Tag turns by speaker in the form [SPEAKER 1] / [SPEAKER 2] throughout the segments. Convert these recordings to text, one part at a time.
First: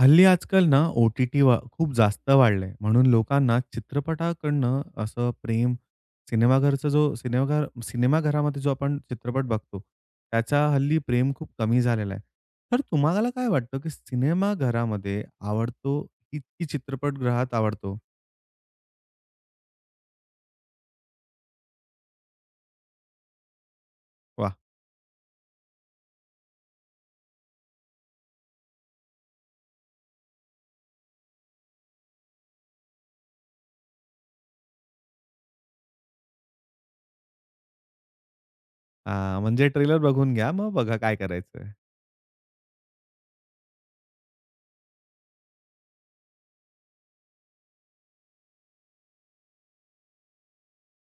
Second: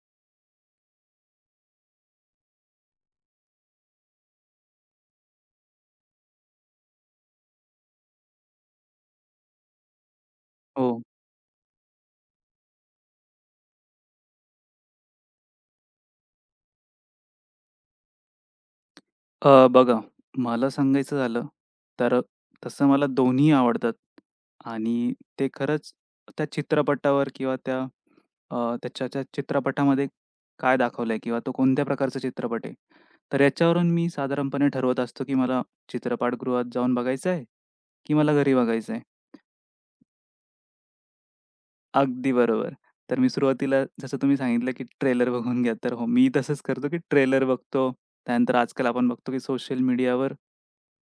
[SPEAKER 1] हल्ली आजकाल ना, ओ-टी-टी वा खूप जास्त वाढलंय. म्हणून लोकांना चित्रपटाकडनं असं प्रेम सिनेमाघरचा जो सिनेमाघर सिनेमाघरामध्ये जो आपण चित्रपट बघतो, त्याचा हल्ली
[SPEAKER 2] हो.
[SPEAKER 1] प्रेम खूप कमी झालेला आहे. तर तुम्हाला काय वाटतं, की सिनेमाघरामध्ये आवडतो की की चित्रपटगृहात आवडतो?
[SPEAKER 2] बघा, मला सांगायचं झालं तर तसं मला दोन्ही आवडतात
[SPEAKER 1] वाह!
[SPEAKER 2] आणि ते खरंच त्या चित्रपटावर किंवा त्याच्या त्या चित्रपटामध्ये काय दाखवलंय किंवा तो कोणत्या प्रकारचा चित्रपट आहे. तर याच्यावरून मी साधारणपणे ठरवत असतो, की मला चित्रपटगृहात जाऊन बघायचं आहे, की मला घरी बघायचं आहे.
[SPEAKER 1] हां, म्हणजे ट्रेलर बघून घ्या, मग बघा काय करायचंय.
[SPEAKER 2] अगदी बरोबर. तर मी सुरुवातीला जसं तुम्ही सांगितलं, की ट्रेलर बघून घ्या. तर हो, मी तसंच करतो, की ट्रेलर बघतो. त्यानंतर आजकाल आपण बघतो, की सोशल मीडियावर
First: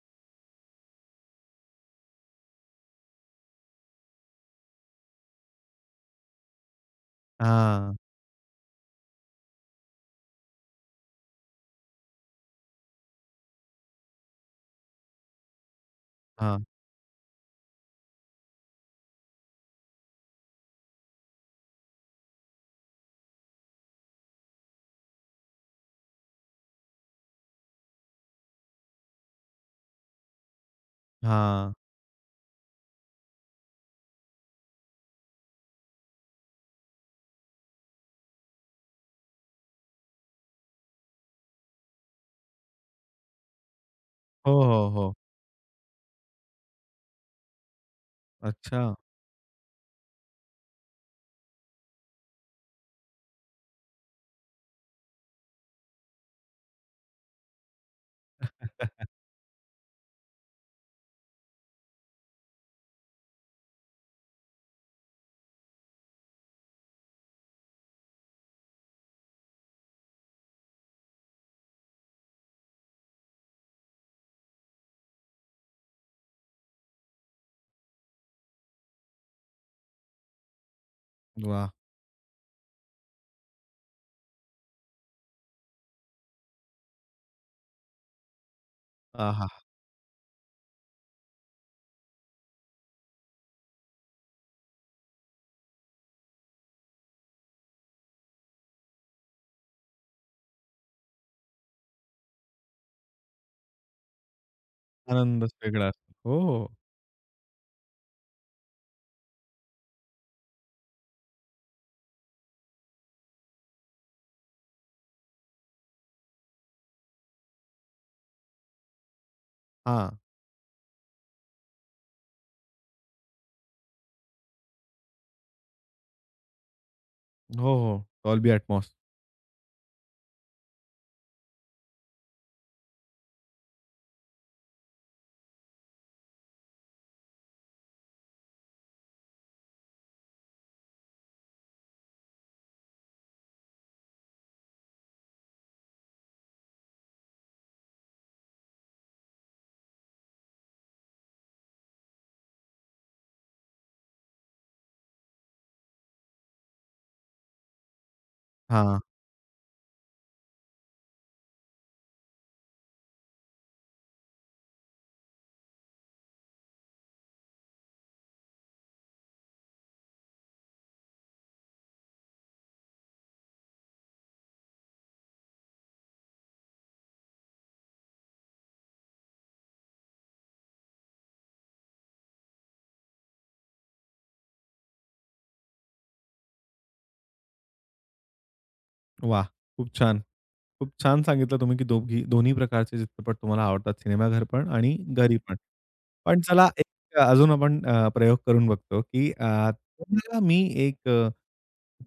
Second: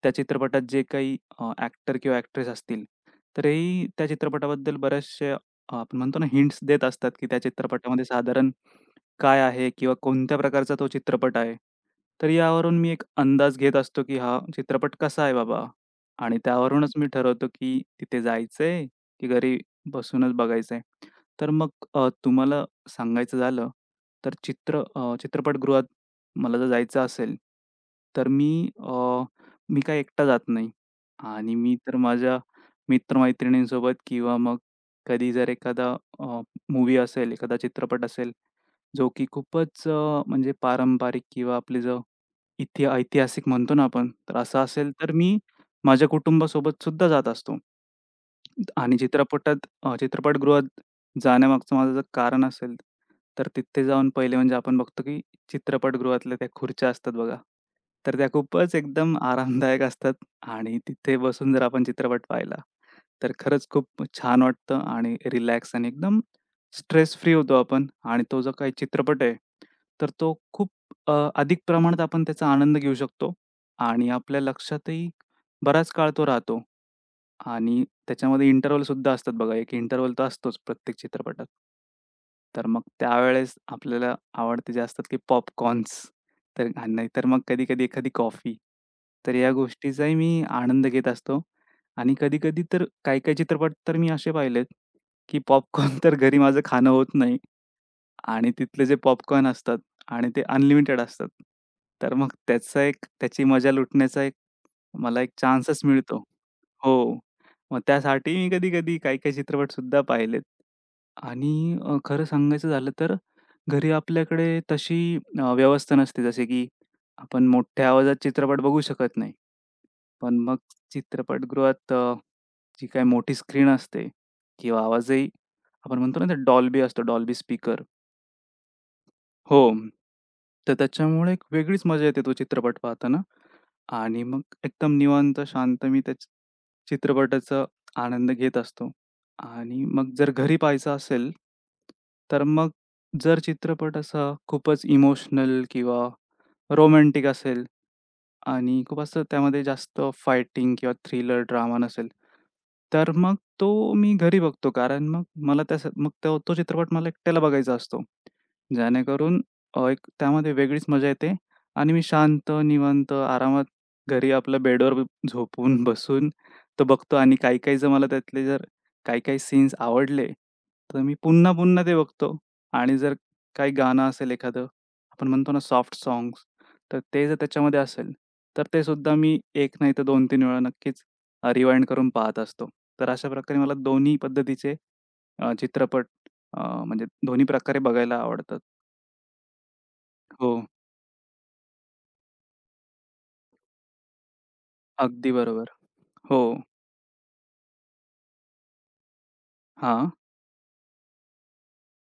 [SPEAKER 2] त्या चित्रपटात जे काही ॲक्टर किंवा ॲक्ट्रेस असतील, तरीही त्या चित्रपटाबद्दल बऱ्याचशा आपण म्हणतो ना, हिंट्स देत असतात, की त्या
[SPEAKER 1] हां,
[SPEAKER 2] चित्रपटामध्ये साधारण काय आहे किंवा कोणत्या प्रकारचा तो चित्रपट आहे. तर यावरून मी एक अंदाज घेत असतो, की हा चित्रपट कसा आहे बाबा आणि
[SPEAKER 1] हां,
[SPEAKER 2] त्यावरूनच मी ठरवतो, की तिथे जायचंय, की घरी बसूनच बघायचं आहे. तर मग तुम्हाला सांगायचं झालं, तर चित्रपटगृहात मला जर जायचं असेल, तर मी काही एकटा जात नाही आणि
[SPEAKER 1] हां.
[SPEAKER 2] मी तर माझ्या मित्र-मैत्रिणींसोबत किंवा मग कधी जर एखादा अ, मूव्ही असेल, एखादा चित्रपट असेल, जो की खूपच म्हणजे पारंपरिक किंवा आपले जो ऐतिहासिक म्हणतो ना आपण, तर
[SPEAKER 1] हो,
[SPEAKER 2] असं
[SPEAKER 1] हो,
[SPEAKER 2] असेल, तर
[SPEAKER 1] हो.
[SPEAKER 2] मी माझ्या कुटुंबासोबत सुद्धा जात असतो.
[SPEAKER 1] अच्छा.
[SPEAKER 2] आणि चित्रपटगृहात जाण्यामागचं माझं जर कारण असेल, तर तिथे जाऊन पहिले म्हणजे आपण बघतो, की चित्रपटगृहातल्या त्या खुर्च्या असतात बघा, तर त्या खूपच एकदम आरामदायक असतात आणि तिथे बसून जर आपण चित्रपट पाहिला, तर खरंच खूप छान वाटतं आणि रिलॅक्स आणि एकदम स्ट्रेस फ्री होतो आपण आणि तो जो काही चित्रपट आहे, तर तो खूप अधिक प्रमाणात आपण त्याचा आनंद घेऊ शकतो आणि आपल्या लक्षातही बराच काळ तो राहतो आणि त्याच्यामध्ये इंटरव्हलसुद्धा असतात बघा. एक इंटरव्हल तर असतोच प्रत्येक चित्रपटात.
[SPEAKER 1] वाह!
[SPEAKER 2] तर मग त्यावेळेस आपल्याला आवडते जे असतात की पॉपकॉर्न्स तर आणि नाहीतर मग कधी-कधी एखादी कॉफी. तर
[SPEAKER 1] आहा!
[SPEAKER 2] या गोष्टीचाही मी आनंद घेत असतो आणि कधी-कधी तर काही-काही चित्रपट तर मी असे पाहिलेत, की पॉपकॉर्न तर घरी माझं खाणं होत नाही आणि तिथले जे पॉपकॉर्न असतात आणि ते अनलिमिटेड असतात. तर मग त्याचा एक त्याची मजा लुटण्याचा मला एक
[SPEAKER 1] आनंदच
[SPEAKER 2] चान्सच
[SPEAKER 1] वेगळा असतो.
[SPEAKER 2] मिळतो.
[SPEAKER 1] हो, हो.
[SPEAKER 2] हो. मग त्यासाठी मी कधी-कधी काही-काही चित्रपटसुद्धा पाहिलेत. आणि खरं सांगायचं झालं तर घरी आपल्याकडे तशी व्यवस्था नसते जसे की आपण मोठ्या आवाजात चित्रपट बघू शकत नाही.
[SPEAKER 1] हां.
[SPEAKER 2] पण मग चित्रपटगृहात जी काही मोठी स्क्रीन असते किंवा आवाजही आपण म्हणतो ना ते डॉल्बी असतो, डॉल्बी
[SPEAKER 1] हो,
[SPEAKER 2] स्पीकर.
[SPEAKER 1] हो. Dolby Atmos.
[SPEAKER 2] हो. तर त्याच्यामुळे एक वेगळीच मजा येते तो चित्रपट पाहताना. आणि मग एकदम निवांत शांत मी त्या चित्रपटाचा आनंद घेत असतो. आणि मग जर घरी पाहायचा असेल, तर मग जर चित्रपट असा खूपच इमोशनल किंवा रोमॅन्टिक असेल, आणि खूप असं त्यामध्ये जास्त फायटिंग किंवा थ्रिलर, ड्रामा नसेल, तर मग तो मी घरी बघतो. कारण मग मला त्यास मग तो तो चित्रपट मला एकट्याला बघायचा असतो.
[SPEAKER 1] हां,
[SPEAKER 2] जेणेकरून एक त्यामध्ये वेगळीच मजा येते आणि मी शांत, निवांत, आरामात घरी आपल्या बेडवर झोपून, बसून तो बघतो आणि काही-काही जर मला त्यातले काही-काही सीन्स आवडले, तर मी पुन्हा-पुन्हा ते बघतो आणि जर काही गाणं असेल एखादं, आपण म्हणतो ना सॉफ्ट साँग्स, तर ते जर त्याच्यामध्ये असेल, तर ते सुद्धा मी एक नाही तर 2-3 वेळा नक्कीच रिवाइंड करून पाहत असतो. तर अशा प्रकारे मला दोन्ही पद्धतीचे चित्रपट म्हणजे दोन्ही प्रकारे बघायला आवडतात.
[SPEAKER 1] वाह! खूप छान.
[SPEAKER 2] हो.
[SPEAKER 1] खूप छान सांगितलं तुम्ही, की दोघी दोन्ही प्रकारचे चित्रपट तुम्हाला आवडतात. सिनेमाघर पण आणि
[SPEAKER 2] अगदी
[SPEAKER 1] घरी पण.
[SPEAKER 2] बरोबर.
[SPEAKER 1] पण
[SPEAKER 2] हो.
[SPEAKER 1] चला एक अजून आपण प्रयोग करून बघतो, की
[SPEAKER 2] हां.
[SPEAKER 1] तुम्हाला मी एक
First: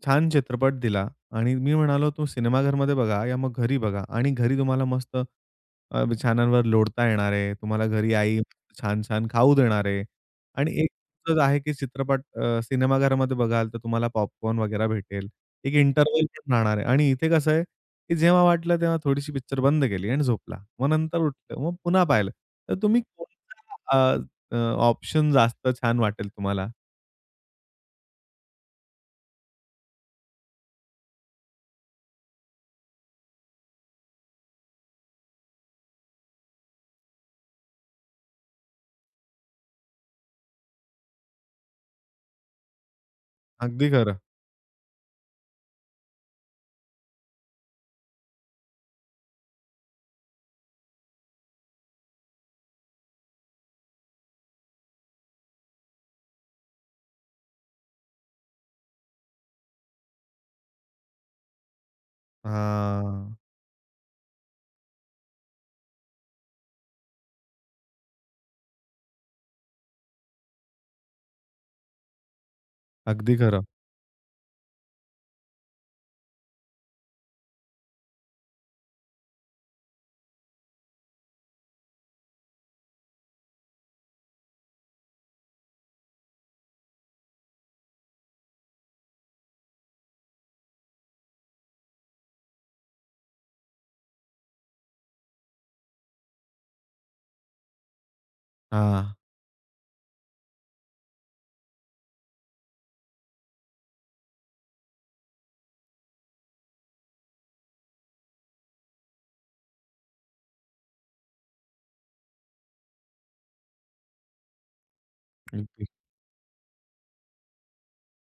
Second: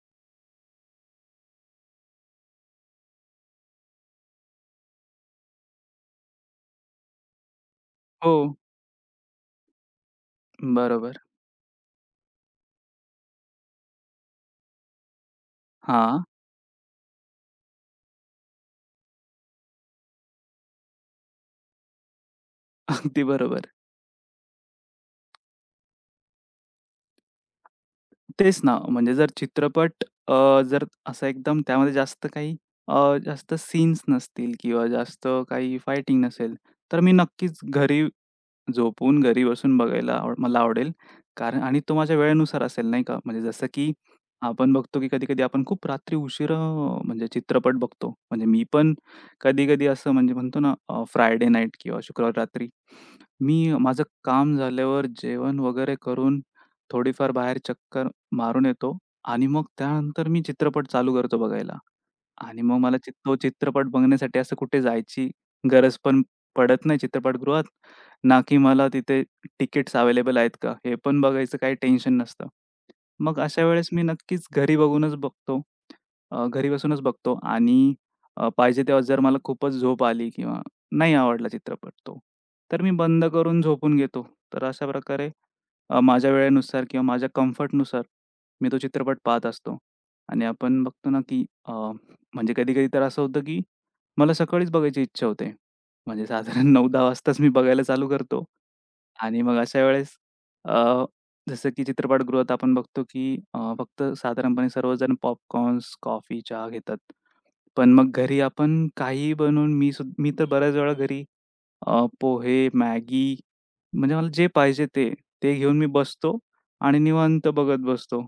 [SPEAKER 1] छान चित्रपट दिला आणि मी म्हणालो, "तो सिनेमाघरमध्ये बघा या मग घरी बघा." आणि घरी तुम्हाला मस्त बिछान्यांवर लोळता येणार आहे. तुम्हाला घरी
[SPEAKER 2] हो.
[SPEAKER 1] आई छान-छान खाऊ देणार आहे. आणि एक
[SPEAKER 2] बरोबर.
[SPEAKER 1] असंच आहे, की चित्रपट सिनेमाघरामध्ये बघाल, तर तुम्हाला पॉपकॉर्न वगैरे भेटेल. एक
[SPEAKER 2] हां.
[SPEAKER 1] इंटरव्हल पण राहणार आहे आणि इथे कसं आहे, की जेव्हा वाटलं तेव्हा थोडीशी पिक्चर बंद केली आणि झोपला. मग नंतर उठलं, मग पुन्हा पाहिलं. तर तुम्ही
[SPEAKER 2] अगदी
[SPEAKER 1] कोणता
[SPEAKER 2] बरोबर.
[SPEAKER 1] अ, अ, ऑप्शन जास्त छान वाटेल तुम्हाला?
[SPEAKER 2] तेच ना, म्हणजे जर चित्रपट जर असा एकदम त्यामध्ये जास्त काही जास्त सीन्स नसतील किंवा जास्त काही फायटिंग नसेल, तर मी नक्कीच घरी झोपून घरी बसून बघायला मला आवडेल. कारण आणि तो माझ्या वेळेनुसार असेल नाही का? म्हणजे जसं
[SPEAKER 1] अगदी
[SPEAKER 2] की
[SPEAKER 1] खरं.
[SPEAKER 2] आपण बघतो की कधी-कधी आपण खूप रात्री उशिरा म्हणजे चित्रपट बघतो. म्हणजे मी पण कधी-कधी असं म्हणजे म्हणतो ना फ्रायडे नाईट किंवा शुक्रवार रात्री मी माझं काम झाल्यावर जेवण वगैरे करून थोडीफार बाहेर चक्कर मारून येतो आणि मग त्यानंतर मी चित्रपट चालू करतो बघायला. आणि मग मला
[SPEAKER 1] हां.
[SPEAKER 2] तो चित्रपट बघण्यासाठी असं कुठे जायची गरज पण पडत नाही चित्रपटगृहात. ना की मला तिथे तिकीट्स अवेलेबल आहेत का? हे पण बघायचं काही टेन्शन नसतं.
[SPEAKER 1] अगदी
[SPEAKER 2] मग
[SPEAKER 1] खरं.
[SPEAKER 2] अशा वेळेस मी नक्कीच घरी बघूनच बघतो. घरी बसूनच बघतो आणि पाहिजे तेव्हा जर मला खूपच झोप आली किंवा नाही आवडला चित्रपट तो, तर मी बंद करून झोपून घेतो. तर अशा प्रकारे माझ्या वेळेनुसार किंवा माझ्या कम्फर्टनुसार मी तो चित्रपट पाहत असतो. आणि आपण बघतो ना, की म्हणजे कधी-कधी तर असं होतं, की मला सकाळीच बघायची इच्छा होते. म्हणजे साधारण 9-10 वाजताच मी बघायला चालू करतो.
[SPEAKER 1] हां.
[SPEAKER 2] आणि मग अशा वेळेस अ, जसं की चित्रपटगृहात आपण बघतो, की फक्त साधारणपणे सर्वजण पॉपकॉर्न्स, कॉफी, चहा घेतात. पण मग घरी आपण काहीही बनवून मी तर बऱ्याच वेळा घरी पोहे, मॅगी म्हणजे मला जे पाहिजे ते, ते घेऊन
[SPEAKER 1] अगदी.
[SPEAKER 2] मी बसतो आणि निवांत बघत बसतो.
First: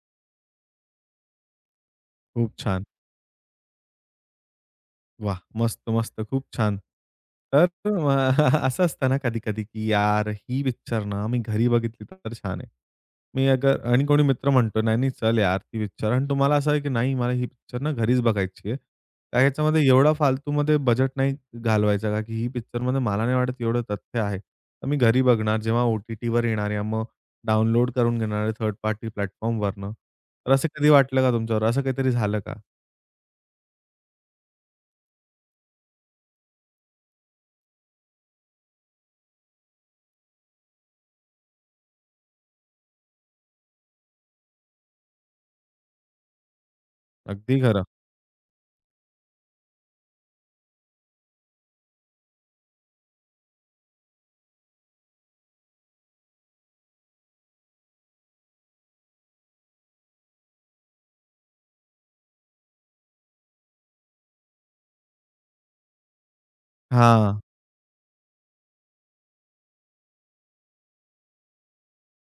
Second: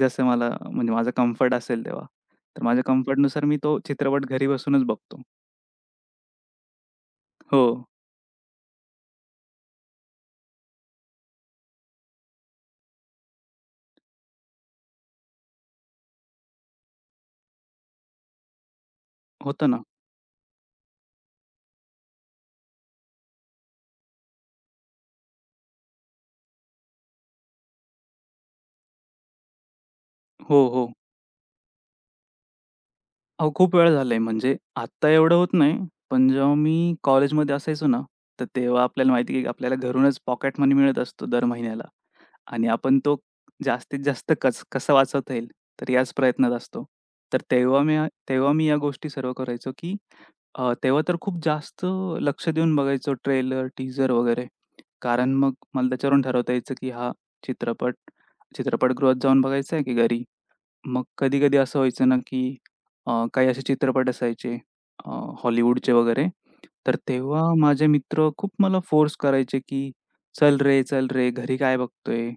[SPEAKER 2] जसं मला म्हणजे माझा कम्फर्ट असेल तेव्हा.
[SPEAKER 1] खूप
[SPEAKER 2] तर माझ्या
[SPEAKER 1] छान.
[SPEAKER 2] कम्फर्टनुसार मी तो चित्रपट घरी बसूनच बघतो.
[SPEAKER 1] वाह! मस्त, मस्त. खूप छान.
[SPEAKER 2] हो,
[SPEAKER 1] तर असं असतं ना कधी-कधी, की यार ही पिक्चर ना मी घरी बघितली तर छान आहे. मी अगर आणि कोणी मित्र म्हणतो, "नाही, नाही, चल यार ती पिक्चर" आणि तुम्हाला असं आहे, की "नाही, मला ही पिक्चर ना घरीच बघायची आहे." का
[SPEAKER 2] होतं ना.
[SPEAKER 1] ह्याच्यामध्ये एवढा फालतूमध्ये बजेट नाही घालवायचा का, की ही पिक्चरमध्ये मला नाही वाटत एवढं तथ्य आहे. तर मी घरी बघणार, जेव्हा ओ-टी-टीवर येणार आहे, मग डाउनलोड करून घेणार आहे थर्ड पार्टी प्लॅटफॉर्मवरनं. तर असं
[SPEAKER 2] हो,
[SPEAKER 1] कधी
[SPEAKER 2] हो.
[SPEAKER 1] वाटलं का तुमच्यावर? असं काहीतरी झालं का?
[SPEAKER 2] अहो, खूप वेळा झालंय म्हणजे आत्ता एवढं होत नाही, पण जेव्हा मी कॉलेजमध्ये असायचो ना, तर तेव्हा आपल्याला माहिती की आपल्याला घरूनच पॉकेट मनी मिळत असतो दर महिन्याला. आणि आपण तो जास्तीत जास्त कसा वाचवता येईल, तर याच प्रयत्नात असतो. तर
[SPEAKER 1] अगदी खरं.
[SPEAKER 2] तेव्हा मी या गोष्टी सर्व करायचो, की तेव्हा तर खूप जास्त लक्ष देऊन बघायचो ट्रेलर, टीजर वगैरे. कारण मग मला त्याच्यावरून ठरवता यायचं, की हा चित्रपट चित्रपटगृहात जाऊन बघायचा आहे की घरी? मग कधी-कधी असं व्हायचं ना, की काही असे चित्रपट असायचे अ, हॉलिवूडचे वगैरे, तर
[SPEAKER 1] हां.
[SPEAKER 2] तेव्हा माझे मित्र खूप मला फोर्स करायचे, की "चल रे, चल रे, घरी काय बघतोय?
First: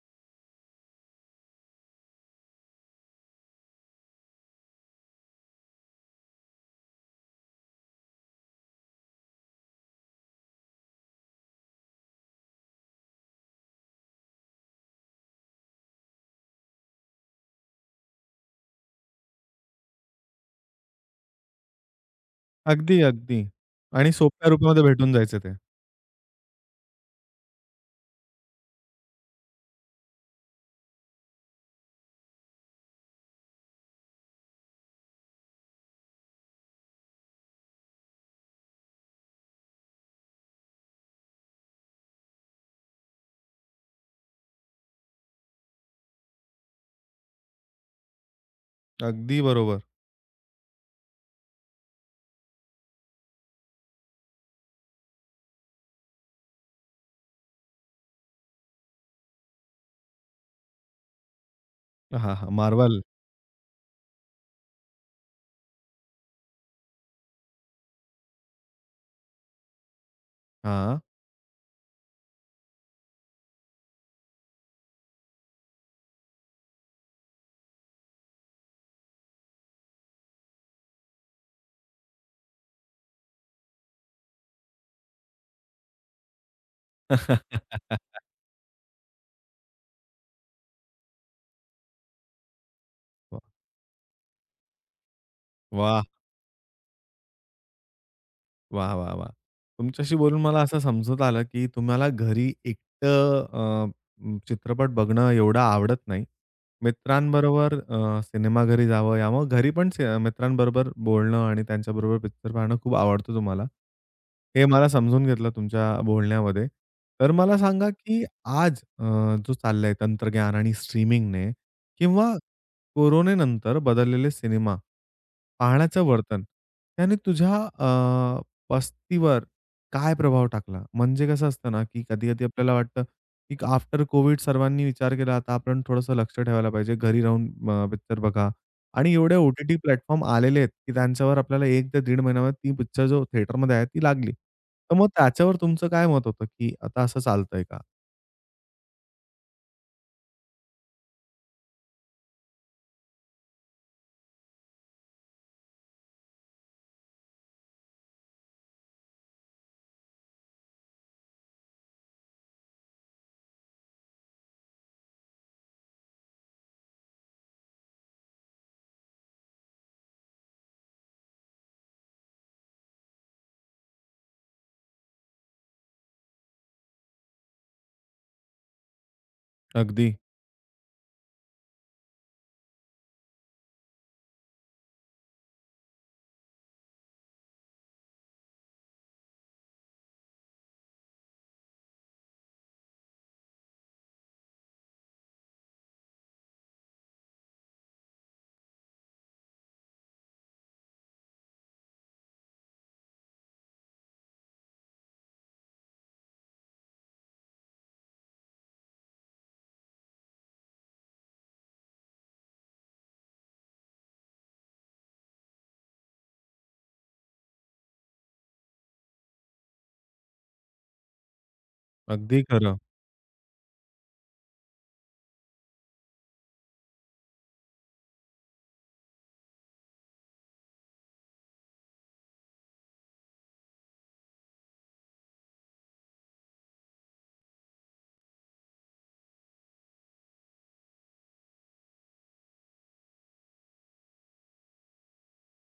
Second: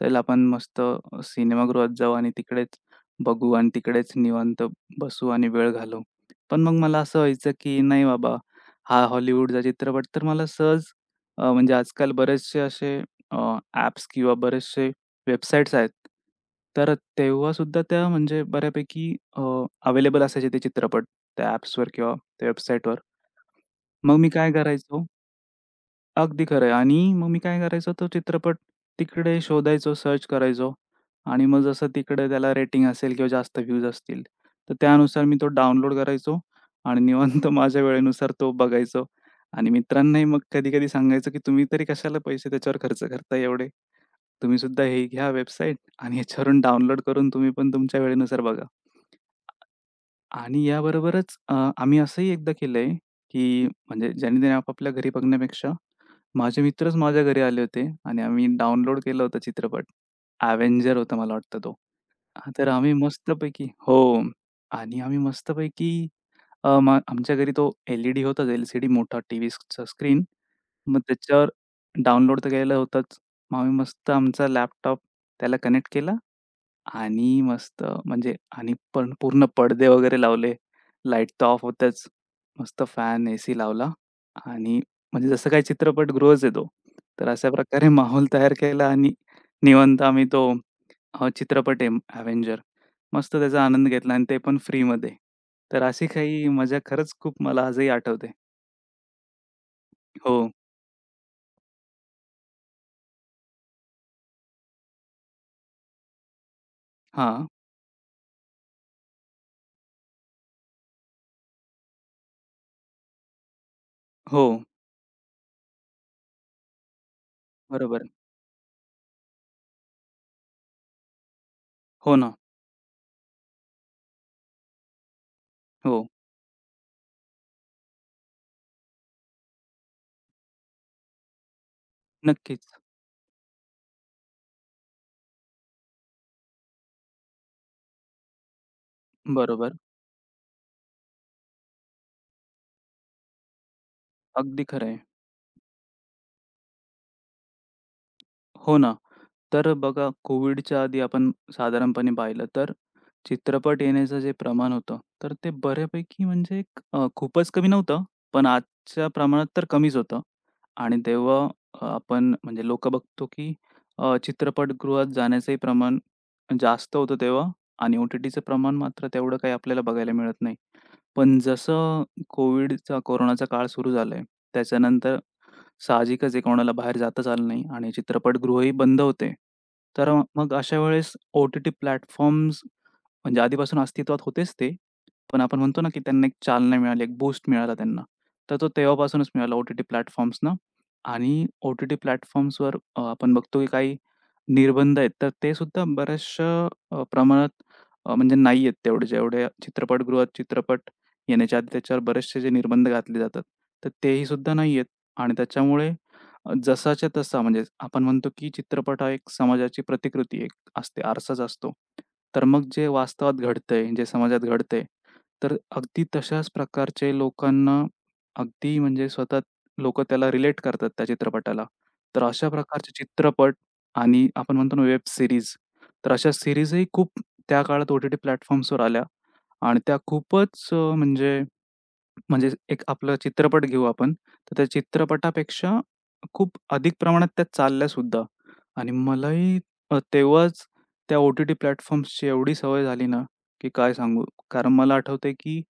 [SPEAKER 2] चल आपण मस्त सिनेमागृहात जाऊ आणि तिकडेच बघू आणि तिकडेच निवांत बसू आणि वेळ घालवू." पण मग मला असं व्हायचं, की "नाही बाबा, हा हॉलिवूडचा चित्रपट." तर मला सहज म्हणजे आजकाल बरेचसे असे ॲप्स किंवा बरेचसे वेबसाईट्स आहेत. तर तेव्हा सुद्धा त्या म्हणजे बऱ्यापैकी अ, अवेलेबल असायचे ते चित्रपट त्या ॲप्सवर किंवा त्या वेबसाईटवर.
[SPEAKER 1] अगदी, अगदी. आणि
[SPEAKER 2] मग मी
[SPEAKER 1] सोप्या
[SPEAKER 2] काय
[SPEAKER 1] रूपामध्ये
[SPEAKER 2] करायचो
[SPEAKER 1] भेटून जायचे ते.
[SPEAKER 2] मग मी काय करायचो तो चित्रपट तिकडे शोधायचो, सर्च करायचो आणि मग जसं तिकडे त्याला रेटिंग असेल किंवा जास्त व्ह्यूज असतील, तर त्यानुसार मी तो डाउनलोड करायचो आणि निवांत माझ्या वेळेनुसार तो बघायचो आणि मित्रांनाही मग कधी-कधी सांगायचो, की "तुम्ही तरी कशाला पैसे त्याच्यावर खर्च करताय एवढे? तुम्ही सुद्धा हे घ्या वेबसाईट आणि ह्याच्यावरून डाउनलोड करून तुम्ही पण तुमच्या वेळेनुसार बघा."
[SPEAKER 1] अगदी बरोबर.
[SPEAKER 2] आणि याबरोबरच आम्ही असंही एकदा केलंय, की म्हणजे ज्यानी-त्यानी आपापल्या घरी बघण्यापेक्षा माझे मित्रच माझ्या घरी आले होते आणि आम्ही डाउनलोड केला होता चित्रपट. Avenger होता मला वाटतं तो.
[SPEAKER 1] हां, हां.
[SPEAKER 2] हां, तर आम्ही
[SPEAKER 1] मार्वल.
[SPEAKER 2] मस्तपैकी हो. आणि आम्ही मस्तपैकी मग आमच्या घरी तो एल-ई-डी होताच, एल सी स्क्रीन.
[SPEAKER 1] हां.
[SPEAKER 2] मग त्याच्यावर डाउनलोड तर केलेलं होताच. मग आम्ही मस्त आमचा लॅपटॉप त्याला कनेक्ट केला आणि मस्त म्हणजे आणि पण पूर्ण पडदे वगैरे लावले. लाईट तर ऑफ होत्याच. मस्त फॅन, एसी लावला आणि म्हणजे जसं काही चित्रपटगृहच आहे तो. तर अशा प्रकारे माहोल तयार केला आणि निवांत आम्ही तो चित्रपट आहे Avenger मस्त त्याचा आनंद घेतला आणि ते पण फ्रीमध्ये. तर
[SPEAKER 1] वाह!
[SPEAKER 2] अशी काही मजा खरंच खूप मला आजही आठवते.
[SPEAKER 1] वाह, वाह, वाह! तुमच्याशी
[SPEAKER 2] हो.
[SPEAKER 1] बोलून मला असं समजत आलं, की तुम्हाला घरी एकटं चित्रपट बघणं एवढं आवडत नाही.
[SPEAKER 2] हां.
[SPEAKER 1] मित्रांबरोबर सिनेमाघरी जावं, या मग घरी पण स मित्रांबरोबर बोलणं आणि त्यांच्याबरोबर पिक्चर पाहणं खूप आवडतं तुम्हाला.
[SPEAKER 2] हो.
[SPEAKER 1] हे मला समजून घेतलं तुमच्या बोलण्यामध्ये. तर मला सांगा,
[SPEAKER 2] बरोबर.
[SPEAKER 1] की आज अ, जो चाललाय तंत्रज्ञान आणि स्ट्रीमिंगने
[SPEAKER 2] हो
[SPEAKER 1] किंवा
[SPEAKER 2] ना.
[SPEAKER 1] कोरोनेनंतर बदललेले सिनेमा, पाहण्याचं
[SPEAKER 2] हो.
[SPEAKER 1] वर्तन, त्याने तुझ्या पस्तीवर काय प्रभाव टाकला? म्हणजे कसं असतं ना, की कधी-कधी आपल्याला
[SPEAKER 2] नक्कीच.
[SPEAKER 1] वाटतं, की आफ्टर कोविड सर्वांनी विचार केला, आता आपण थोडंसं लक्ष ठेवायला पाहिजे. घरी राहून पिक्चर बघा आणि एवढे
[SPEAKER 2] बरोबर.
[SPEAKER 1] ओ-टी-टी प्लॅटफॉर्म आलेले आहेत, की त्यांच्यावर आपल्याला 1 ते दीड महिन्यामध्ये ती पिक्चर जो थिएटरमध्ये आहे, ती लागली.
[SPEAKER 2] अगदी खरं
[SPEAKER 1] तर
[SPEAKER 2] आहे.
[SPEAKER 1] मग त्याच्यावर तुमचं काय मत होतं, की आता असं चालतंय का?
[SPEAKER 2] हो ना. तर बघा, कोविडच्या आधी आपण साधारणपणे पाहिलं तर चित्रपट येण्याचं जे प्रमाण होतं, तर ते बऱ्यापैकी म्हणजे एक खूपच कमी नव्हतं, पण आजच्या प्रमाणात तर कमीच होतं. आणि तेव्हा आपण म्हणजे लोकं बघतो की चित्रपटगृहात जाण्याचंही प्रमाण जास्त होतं तेव्हा आणि ओ-टी-टीचं प्रमाण मात्र तेवढं काही आपल्याला बघायला मिळत नाही. पण जसं कोरोनाचा काळ सुरू झालाय, त्याच्यानंतर साहजिकच आहे कोणाला बाहेर जाताच आलं नाही आणि चित्रपटगृहही बंद होते.
[SPEAKER 1] अगदी,
[SPEAKER 2] तर मग अशा वेळेस ओ-टी-टी प्लॅटफॉर्म्स म्हणजे आधीपासून अस्तित्वात होतेच ते. पण आपण म्हणतो ना, की त्यांना एक चालना मिळाली, एक बूस्ट मिळाला त्यांना. तर तो तेव्हापासूनच मिळाला ओ-टी-टी प्लॅटफॉर्म्सना आणि ओ-टी-टी प्लॅटफॉर्म्सवर आपण बघतो की काही निर्बंध आहेत. तर ते सुद्धा बऱ्याचशा प्रमाणात म्हणजे नाही आहेत तेवढे, जेवढे चित्रपटगृहात चित्रपट येण्याच्या आधी त्याच्यावर बरेचसे जे निर्बंध घातले जातात, तर तेही सुद्धा नाही आहेत आणि त्याच्यामुळे जसाच्या तसा म्हणजे आपण म्हणतो की चित्रपट हा एक समाजाची प्रतिकृती असते, आरसाच असतो. तर मग जे वास्तवात घडतंय, जे समाजात घडतंय, तर अगदी तशाच प्रकारचे लोकांना अगदी म्हणजे स्वतः लोकं त्याला रिलेट करतात त्या चित्रपटाला. तर
[SPEAKER 1] अगदी
[SPEAKER 2] अशा
[SPEAKER 1] खरं.
[SPEAKER 2] प्रकारचे चित्रपट आणि आपण म्हणतो ना वेब सीरीज, तर अशा सीरीजही खूप त्या काळात ओ-टी-टी प्लॅटफॉर्म्सवर आल्या आणि त्या खूपच अ, म्हणजे म्हणजे एक आपलं चित्रपट घेऊ आपण, तर त्या चित्रपटापेक्षा खूप अधिक प्रमाणात त्या चालल्यासुद्धा आणि मलाही तेव्हाच त्या ओ-टी-टी प्लॅटफॉर्म्सची एवढी सवय झाली ना, की काय सांगू? कारण मला आठवतंय की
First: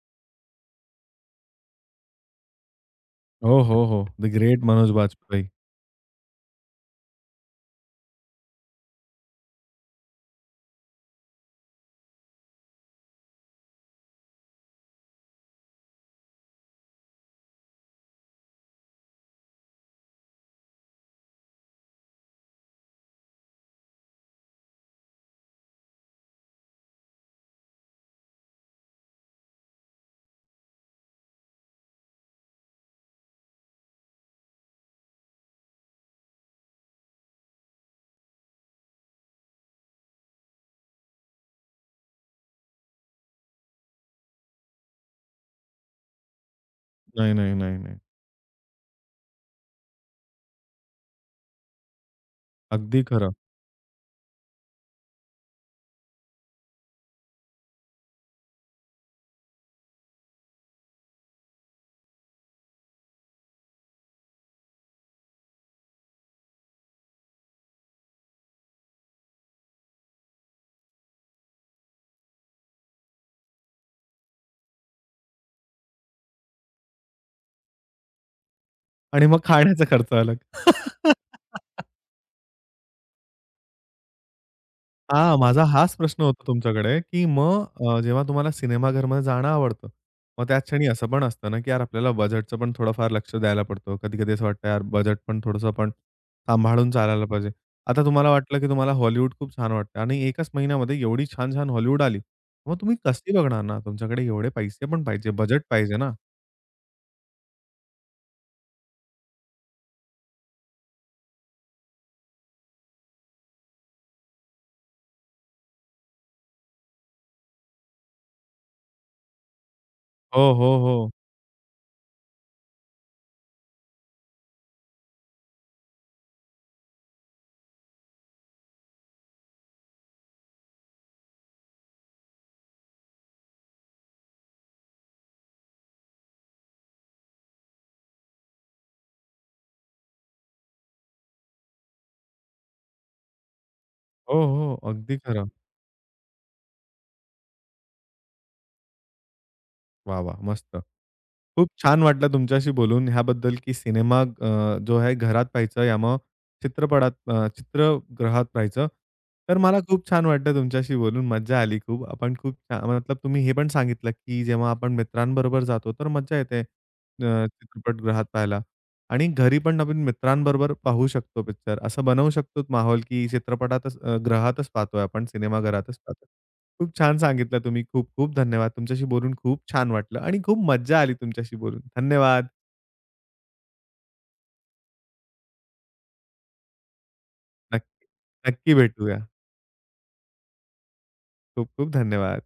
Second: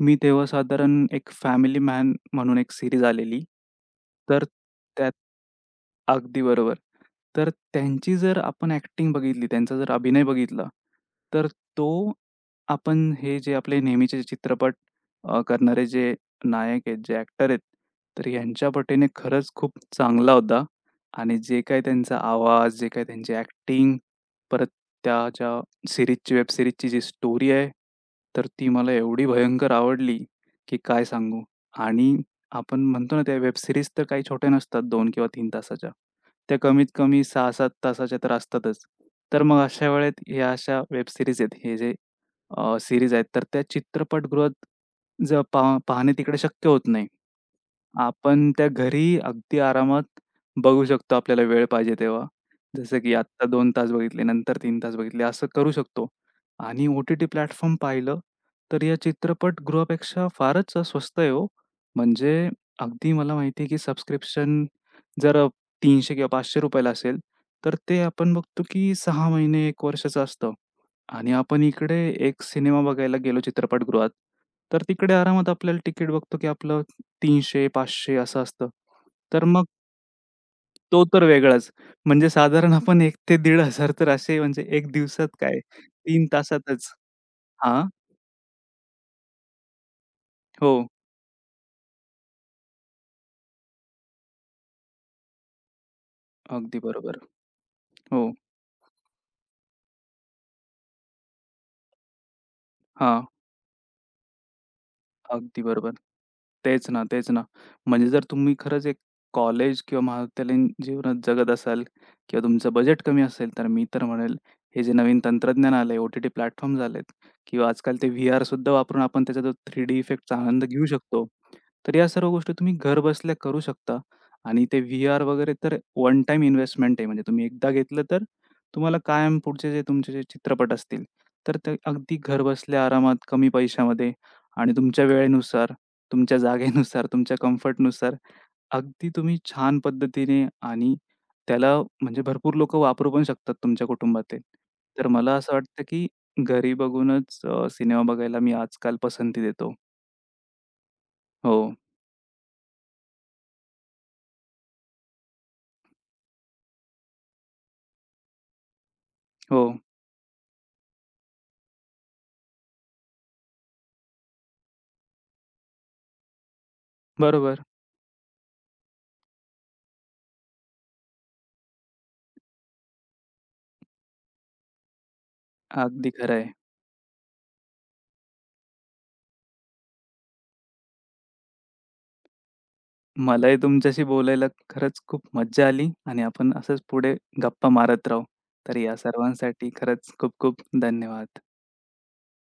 [SPEAKER 2] मी तेव्हा साधारण एक फॅमिली मॅन म्हणून एक सीरीज आलेली.
[SPEAKER 1] हो, हो, हो. द
[SPEAKER 2] तर
[SPEAKER 1] ग्रेट मनोज
[SPEAKER 2] त्यात
[SPEAKER 1] बाजपेयी.
[SPEAKER 2] अगदी बरोबर. तर त्यांची जर आपण ॲक्टिंग बघितली, त्यांचा जर अभिनय बघितला, तर तो आपण हे जे आपले नेहमीचे चित्रपट करणारे जे नायक आहेत, जे ॲक्टर आहेत, तर यांच्या पटीने खरंच खूप चांगला होता आणि जे काही त्यांचा आवाज, जे काही त्यांची ॲक्टिंग, परत त्या ज्या सीरीजची, वेब सीरीजची जी स्टोरी आहे, तर ती मला एवढी भयंकर आवडली की काय सांगू. आणि आपण म्हणतो ना, त्या वेब सीरीज तर काही छोट्या नसतात 2 किंवा 3 तासाच्या. त्या कमीत कमी 6-7 तासाच्या तर असतातच. तर मग अशा वेळेत या अशा वेब सीरीज आहेत, हे जे सीरीज आहेत, तर त्या चित्रपटगृहात जर पाहणे तिकडे शक्य होत नाही.
[SPEAKER 1] नाही, नाही, नाही, नाही.
[SPEAKER 2] आपण त्या घरी अगदी आरामात बघू शकतो आपल्याला वेळ पाहिजे तेव्हा. जसं
[SPEAKER 1] अगदी
[SPEAKER 2] की
[SPEAKER 1] खरं.
[SPEAKER 2] आत्ता 2 तास बघितले, नंतर तीन तास बघितले असं करू शकतो. आणि ओ-टी-टी प्लॅटफॉर्म पाहिलं, तर या चित्रपटगृहापेक्षा फारच स्वस्त आहे हो. म्हणजे अगदी मला माहिती आहे की सबस्क्रिप्शन जर ₹300 किंवा ₹500 ला असेल, तर ते आपण बघतो की 6 महिने, 1 वर्षाचं असतं. आणि आपण इकडे एक सिनेमा बघायला गेलो चित्रपटगृहात, तर तिकडे आरामात आपल्याला तिकीट बघतो की आपलं 300-500 असं असतं.
[SPEAKER 1] आणि मग
[SPEAKER 2] तर मग
[SPEAKER 1] खाण्याचा खर्च अलग.
[SPEAKER 2] तो तर वेगळाच. म्हणजे साधारण आपण एक ते 1,500 तर असे म्हणजे एक दिवसात
[SPEAKER 1] हां,
[SPEAKER 2] काय
[SPEAKER 1] माझा हाच प्रश्न
[SPEAKER 2] तीन
[SPEAKER 1] होता
[SPEAKER 2] तासातच
[SPEAKER 1] तुमच्याकडे, की मग
[SPEAKER 2] हां.
[SPEAKER 1] जेव्हा तुम्हाला सिनेमाघरमध्ये जाणं आवडतं, मग त्याच
[SPEAKER 2] हो.
[SPEAKER 1] क्षणी असं पण असतं ना, की यार आपल्याला बजेटचं पण थोडंफार लक्ष द्यायला पडतं. कधी-कधी असं वाटतं यार बजेट पण थोडंसं आपण
[SPEAKER 2] अगदी
[SPEAKER 1] सांभाळून
[SPEAKER 2] बरोबर.
[SPEAKER 1] चालायला पाहिजे. आता
[SPEAKER 2] हो.
[SPEAKER 1] तुम्हाला वाटलं, की तुम्हाला हॉलिवूड खूप छान वाटतं आणि एकाच महिन्यामध्ये एवढी छान-छान हॉलिवूड आली. मग तुम्ही
[SPEAKER 2] हां.
[SPEAKER 1] कशी बघणार ना? तुमच्याकडे एवढे पैसे पण पाहिजे, बजेट
[SPEAKER 2] अगदी बरोबर.
[SPEAKER 1] पाहिजे ना.
[SPEAKER 2] तेच ना, तेच ना. म्हणजे जर तुम्ही खरंच एक कॉलेज किंवा महाविद्यालयीन जीवनात जगत असाल किंवा तुमचं बजेट कमी असेल, तर मी तर म्हणेल हे जे नवीन तंत्रज्ञान आलंय, ओ-टी-टी प्लॅटफॉर्म्स आलेत किंवा आजकाल ते व्हीआरसुद्धा वापरून आपण त्याचा जो 3D इफेक्टचा
[SPEAKER 1] हो,
[SPEAKER 2] आनंद
[SPEAKER 1] हो,
[SPEAKER 2] घेऊ
[SPEAKER 1] हो.
[SPEAKER 2] शकतो. तर या सर्व गोष्टी तुम्ही घरबसल्या करू शकता आणि ते व्ही आर वगैरे तर वन टाइम इन्व्हेस्टमेंट आहे. म्हणजे तुम्ही एकदा घेतलं तर तुम्हाला कायम पुढचे जे तुमचे चित्रपट असतील, तर ते अगदी घरबसल्या आरामात कमी पैशामध्ये आणि तुमच्या वेळेनुसार, तुमच्या जागेनुसार, तुमच्या कम्फर्टनुसार अगदी तुम्ही छान पद्धतीने आणि त्याला म्हणजे भरपूर लोकं वापरू पण शकतात तुमच्या
[SPEAKER 1] हो,
[SPEAKER 2] कुटुंबातील.
[SPEAKER 1] हो.
[SPEAKER 2] तर
[SPEAKER 1] अगदी
[SPEAKER 2] मला
[SPEAKER 1] खरं.
[SPEAKER 2] असं वाटतं, की घरी बघूनच सिनेमा बघायला मी आजकाल पसंती देतो.
[SPEAKER 1] वाह, वाह! मस्त.
[SPEAKER 2] हो,
[SPEAKER 1] खूप छान वाटलं तुमच्याशी बोलून ह्याबद्दल, की सिनेमा जो आहे घरात पाहायचा या मग चित्रपटात चित्रगृहात पाहायचं. तर
[SPEAKER 2] हो.
[SPEAKER 1] मला खूप छान वाटलं तुमच्याशी बोलून, मज्जा आली खूप. आपण खूप छा मतलब तुम्ही हे पण सांगितलं, की जेव्हा आपण मित्रांबरोबर जातो, तर मज्जा येते
[SPEAKER 2] बरोबर.
[SPEAKER 1] चित्रपटगृहात पाहायला. आणि घरी पण आपण मित्रांबरोबर पाहू शकतो पिक्चर. असं बनवू शकतो माहोल, की चित्रपटातच गृहातच पाहतोय आपण, सिनेमाघरातच
[SPEAKER 2] अगदी
[SPEAKER 1] पाहतोय.
[SPEAKER 2] खरं आहे.
[SPEAKER 1] खूप छान सांगितलं तुम्ही. खूप खूप धन्यवाद. तुमच्याशी बोलून खूप छान वाटलं आणि खूप मज्जा आली तुमच्याशी बोलून. धन्यवाद.
[SPEAKER 2] मलाही तुमच्याशी बोलायला खरंच खूप मज्जा आली आणि आपण असंच पुढे गप्पा
[SPEAKER 1] नक्की,
[SPEAKER 2] मारत राहू.
[SPEAKER 1] नक्की
[SPEAKER 2] तर या
[SPEAKER 1] भेटूया.
[SPEAKER 2] सर्वांसाठी खरंच खूप खूप धन्यवाद.
[SPEAKER 1] खूप खूप धन्यवाद.